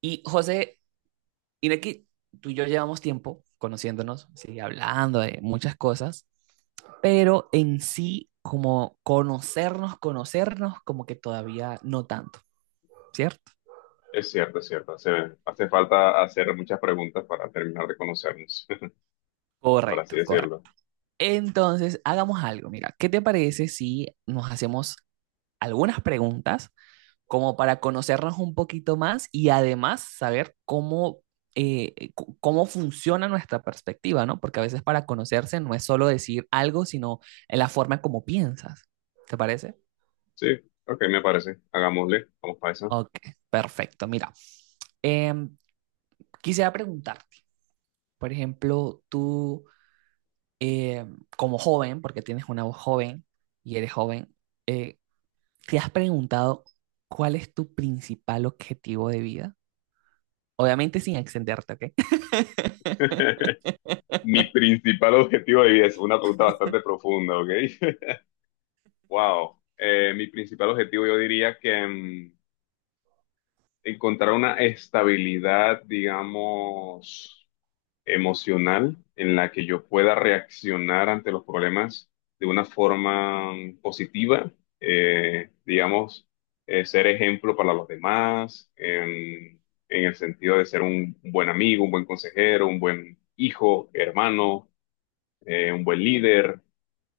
Y José, mira que tú y yo llevamos tiempo conociéndonos, sí, hablando de muchas cosas, pero en sí, como conocernos, conocernos, como que todavía no tanto, ¿cierto? Es cierto, es cierto. Hace falta hacer muchas preguntas para terminar de conocernos, por Correcto, así correcto. decirlo. Entonces, hagamos algo, mira, ¿qué te parece si nos hacemos algunas preguntas como para conocernos un poquito más y además saber cómo, cómo funciona nuestra perspectiva, ¿no? Porque a veces para conocerse no es solo decir algo, sino en la forma como piensas. ¿Te parece? Sí, ok, me parece. Hagámosle. Vamos para eso. Ok, perfecto. Mira, em, quisiera preguntarte, por ejemplo, tú como joven, porque tienes una voz joven y eres joven, eh, ¿te has preguntado cuál es tu principal objetivo de vida? Obviamente sin extenderte, ¿ok? Mi principal objetivo de vida es una pregunta bastante profunda, ¿ok? Wow. Mi principal objetivo yo diría que encontrar una estabilidad, digamos, emocional en la que yo pueda reaccionar ante los problemas de una forma positiva, digamos, ser ejemplo para los demás, en el sentido de ser un buen amigo, un buen consejero, un buen hijo, hermano, un buen líder,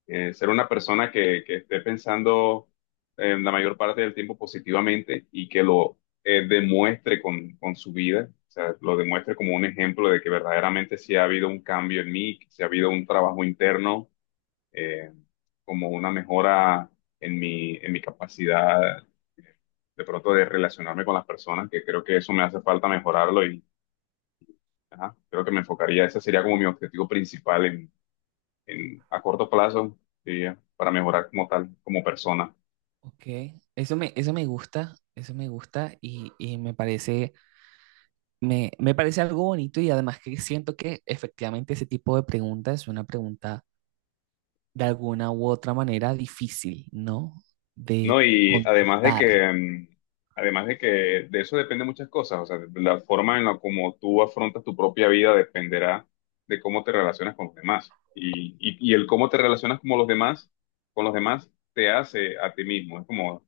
ser una persona que esté pensando en la mayor parte del tiempo positivamente y que lo demuestre con su vida, o sea, lo demuestre como un ejemplo de que verdaderamente sí ha habido un cambio en mí, que sí ha habido un trabajo interno, eh, como una mejora en en mi capacidad de pronto de relacionarme con las personas, que creo que eso me hace falta mejorarlo y ajá, creo que me enfocaría, ese sería como mi objetivo principal a corto plazo, diría, para mejorar como tal, como persona. Ok, eso me gusta y me parece, me parece algo bonito y además que siento que efectivamente ese tipo de pregunta es una pregunta de alguna u otra manera difícil, ¿no? De No, y además de contestar. que, mm, además de que de eso depende muchas cosas, o sea, la forma en la como tú afrontas tu propia vida dependerá de cómo te relacionas con los demás. Y el cómo te relacionas con los demás te hace a ti mismo. Es como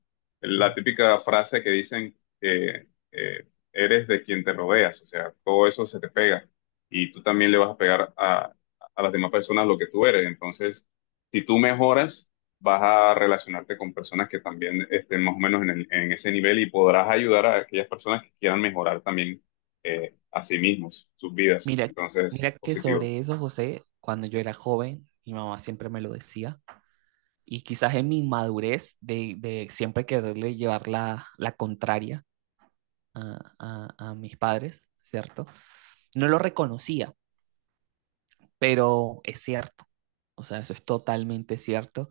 Mm. la típica frase que dicen que eres de quien te rodeas, o sea, todo eso se te pega y tú también le vas a pegar a las demás personas lo que tú eres. Entonces, si tú mejoras, vas a relacionarte con personas que también estén más o menos en, en ese nivel y podrás ayudar a aquellas personas que quieran mejorar también a sí mismos, sus vidas. Mira, Entonces, mira que positivo. sobre eso, José, cuando yo era joven, mi mamá siempre me lo decía y quizás en mi madurez de, siempre quererle llevar la, contraria a, mis padres, ¿cierto? No lo reconocía, pero es cierto, o sea, eso es totalmente cierto.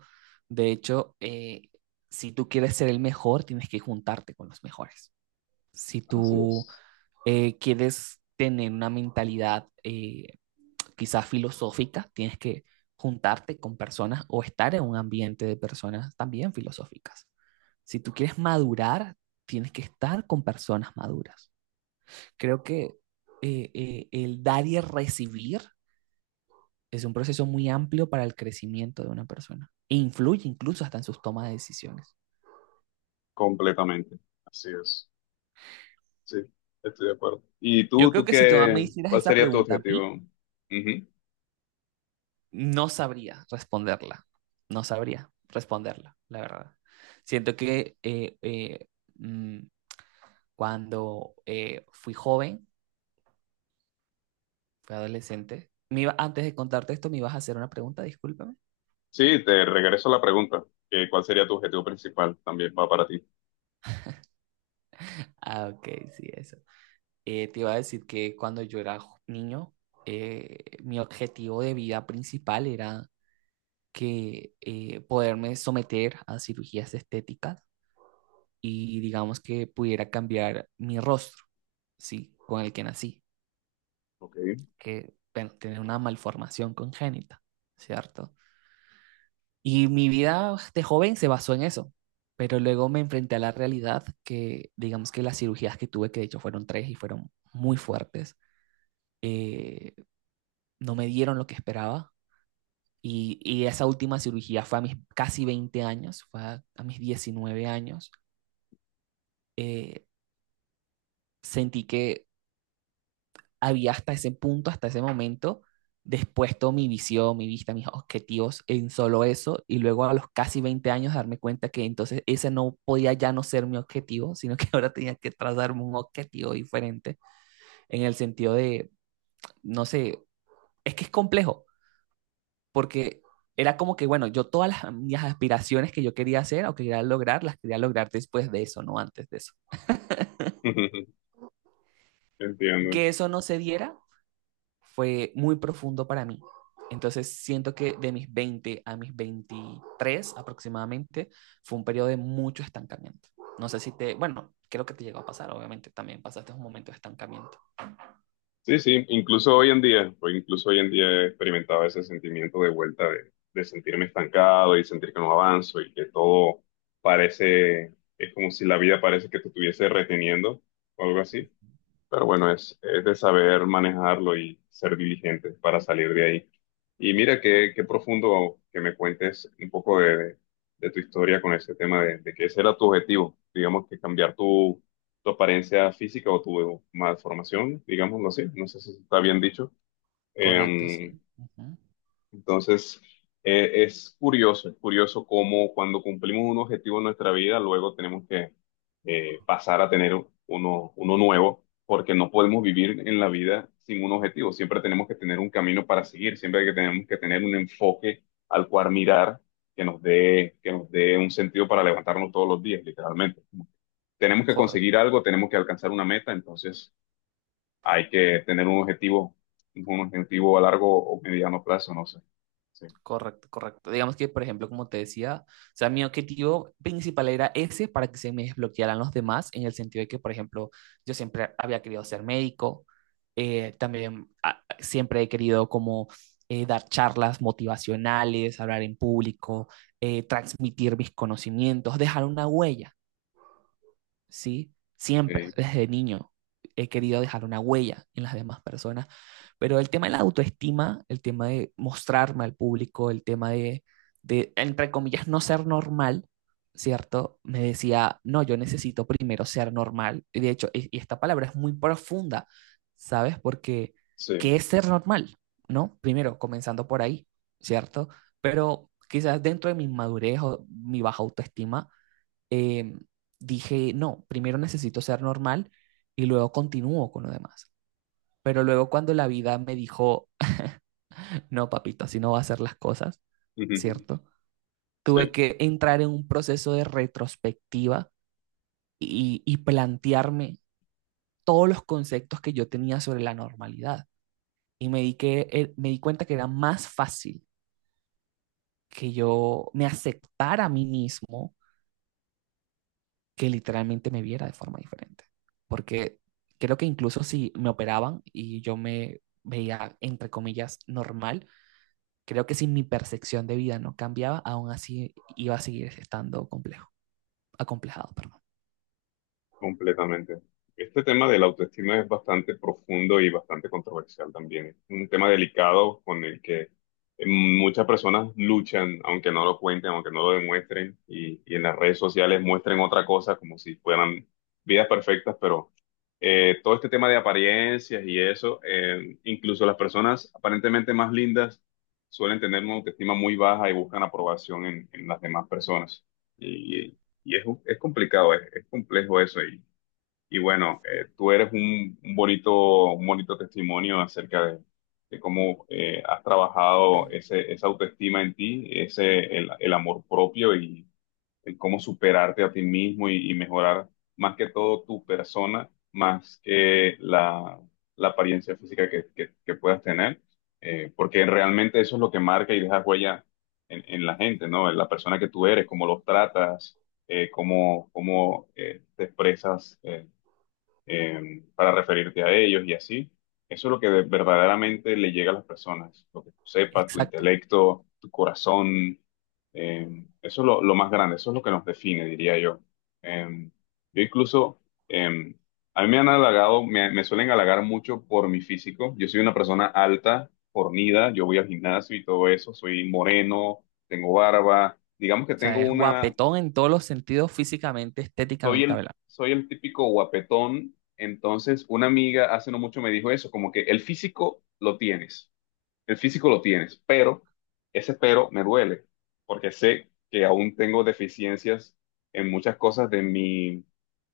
De hecho, si tú quieres ser el mejor, tienes que juntarte con los mejores. Si Así tú es. Quieres tener una mentalidad quizás filosófica, tienes que juntarte con personas o estar en un ambiente de personas también filosóficas. Si tú quieres madurar, tienes que estar con personas maduras. Creo que el dar y el recibir es un proceso muy amplio para el crecimiento de una persona e influye incluso hasta en sus tomas de decisiones. Completamente. Así es. Sí, estoy de acuerdo. ¿Y Yo tú, creo que si tú me hicieras cuál esa sería tu pregunta a mí, objetivo? Ujú. no sabría responderla, no sabría responderla, la verdad. Siento que mmm, cuando fui joven, fui adolescente, me iba, antes de contarte esto, me ibas a hacer una pregunta, discúlpame. Sí, te regreso la pregunta. Que ¿Cuál sería tu objetivo principal? También va para ti. Ah, ok, sí, eso. Te iba a decir que cuando yo era niño, mi objetivo de vida principal era que poderme someter a cirugías estéticas y digamos que pudiera cambiar mi rostro, ¿sí? Con el que nací, Ok. que, bueno, tener una malformación congénita, ¿cierto? Y mi vida de joven se basó en eso, pero luego me enfrenté a la realidad que, digamos que las cirugías que tuve, que de hecho fueron tres y fueron muy fuertes, eh, no me dieron lo que esperaba. Y esa última cirugía fue a mis casi 20 años, fue a mis 19 años. eh, sentí que había hasta ese punto, hasta ese momento, despuesto mi visión, mi vista, mis objetivos en solo eso, y luego a los casi 20 años darme cuenta que entonces ese no podía ya no ser mi objetivo, sino que ahora tenía que trazarme un objetivo diferente, en el sentido de, no sé, es que es complejo, porque era como que, bueno, yo todas las, mis aspiraciones que yo quería hacer o que quería lograr, las quería lograr después de eso, no antes de eso. Y Entiendo. que eso no se diera fue muy profundo para mí. Entonces siento que de mis 20 a mis 23 aproximadamente fue un periodo de mucho estancamiento. No sé si te, bueno, creo que te llegó a pasar, obviamente, también pasaste un momento de estancamiento. Sí, sí, incluso hoy en día he experimentado ese sentimiento de vuelta de sentirme estancado y sentir que no avanzo y que todo parece, es como si la vida parece que te estuviese reteniendo o algo así. Pero bueno, es de saber manejarlo y ser diligente para salir de ahí. Y mira qué profundo que me cuentes un poco tu historia con ese tema de que ese era tu objetivo, digamos que cambiar tu, tu apariencia física o tu malformación, digámoslo así, no sé si está bien dicho. Correcto, Em, sí. Ujú. entonces, es curioso cómo cuando cumplimos un objetivo en nuestra vida, luego tenemos que pasar a tener uno nuevo, porque no podemos vivir en la vida sin un objetivo. Siempre tenemos que tener un camino para seguir, siempre que tenemos que tener un enfoque al cual mirar que nos dé un sentido para levantarnos todos los días, literalmente. Tenemos que conseguir Correcto. algo, tenemos que alcanzar una meta, entonces hay que tener un objetivo a largo o mediano plazo, no sé. Sí. Correcto, correcto. Digamos que, por ejemplo, como te decía, o sea, mi objetivo principal era ese para que se me desbloquearan los demás, en el sentido de que, por ejemplo, yo siempre había querido ser médico, también siempre he querido como dar charlas motivacionales, hablar en público, transmitir mis conocimientos, dejar una huella. ¿Sí? Siempre, Eh, desde niño, he querido dejar una huella en las demás personas, pero el tema de la autoestima, el tema de mostrarme al público, el tema de, entre comillas, no ser normal, ¿cierto? Me decía, no, yo necesito primero ser normal. Y de hecho, y esta palabra es muy profunda, ¿sabes? Porque, sí, ¿qué es ser normal? ¿No? Primero, comenzando por ahí, ¿cierto? Pero quizás dentro de mi inmadurez o mi baja autoestima, eh, dije, no, primero necesito ser normal y luego continúo con lo demás. Pero luego cuando la vida me dijo, no, papito, así no va a hacer las cosas, ¿cierto? Tuve sí, que entrar en un proceso de retrospectiva y plantearme todos los conceptos que yo tenía sobre la normalidad. Y me di cuenta que era más fácil que yo me aceptara a mí mismo que literalmente me viera de forma diferente. Porque creo que incluso si me operaban y yo me veía, entre comillas, normal, creo que si mi percepción de vida no cambiaba, aún así iba a seguir estando complejo, acomplejado, perdón. completamente. Este tema de la autoestima es bastante profundo y bastante controversial también. Es un tema delicado con el que muchas personas luchan, aunque no lo cuenten, aunque no lo demuestren, y en las redes sociales muestren otra cosa como si fueran vidas perfectas, pero todo este tema de apariencias y eso, incluso las personas aparentemente más lindas suelen tener una autoestima muy baja y buscan aprobación en las demás personas. Y es complicado, es complejo eso. Y bueno, tú eres un bonito testimonio acerca de cómo has trabajado esa autoestima en ti, el amor propio. Y, el cómo superarte a ti mismo y mejorar más que todo tu persona, más que la apariencia física que puedas tener, porque realmente eso es lo que marca y deja huella en la gente, ¿no? En la persona que tú eres, cómo los tratas, cómo te expresas, para referirte a ellos y así. Eso es lo que verdaderamente le llega a las personas, lo que tú sepas, tu Exacto. intelecto, tu corazón. Eso es lo más grande, eso es lo que nos define, diría yo. Eh, yo incluso, eh, a mí me han halagado, me suelen halagar mucho por mi físico. Yo soy una persona alta, fornida, yo voy al gimnasio y todo eso, soy moreno, tengo barba. Digamos que O tengo sea, es una, guapetón en todos los sentidos, físicamente, estéticamente hablando. soy el típico guapetón. Entonces una amiga hace no mucho me dijo eso, como que el físico lo tienes, el físico lo tienes, pero ese pero me duele, porque sé que aún tengo deficiencias en muchas cosas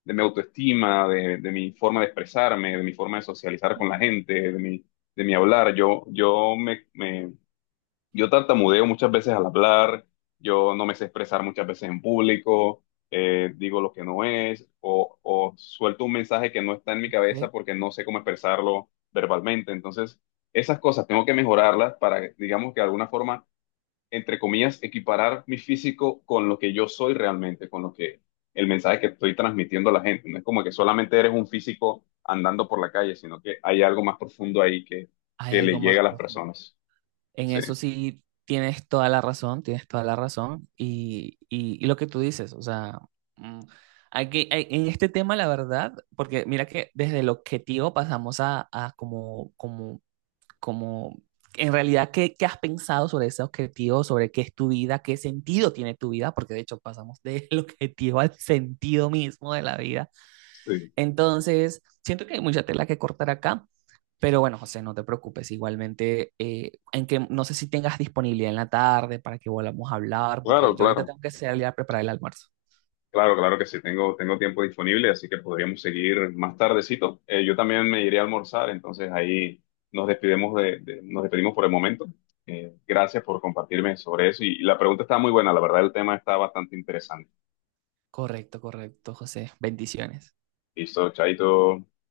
de mi autoestima, de mi forma de expresarme, de mi forma de socializar con la gente, de mi hablar. Yo me, me yo tartamudeo muchas veces al hablar, yo no me sé expresar muchas veces en público, digo lo que no es, o suelto un mensaje que no está en mi ¿Ok? cabeza porque no sé cómo expresarlo verbalmente. Entonces, esas cosas tengo que mejorarlas para, digamos que de alguna forma, entre comillas, equiparar mi físico con lo que yo soy realmente, con lo que el mensaje que estoy transmitiendo a la gente. No es como que solamente eres un físico andando por la calle, sino que hay algo más profundo ahí Hay que le algo llega más a las profundo. personas. En Sí, eso sí tienes toda la razón, tienes toda la razón. Y lo que tú dices, o sea, mm, hay que, hay- en este tema, la verdad, porque mira que desde el objetivo pasamos a como, como, como, en realidad, ¿qué, qué has pensado sobre ese objetivo, sobre qué es tu vida, qué sentido tiene tu vida? Porque de hecho pasamos del objetivo al sentido mismo de la vida. sí. Entonces, siento que hay mucha tela que cortar acá, pero bueno, José, no te preocupes. Igualmente, en que no sé si tengas disponibilidad en la tarde para que volvamos a hablar, Claro, porque yo ahorita claro, tengo que salir a preparar el almuerzo. claro, claro que sí, tengo, tengo tiempo disponible, así que podríamos seguir más tardecito. Yo también me iré a almorzar, entonces ahí nos despedimos nos despedimos por el momento. Gracias por compartirme sobre eso y la pregunta está muy buena, la verdad el tema está bastante interesante. Correcto, correcto, José. Bendiciones. Listo, chaito.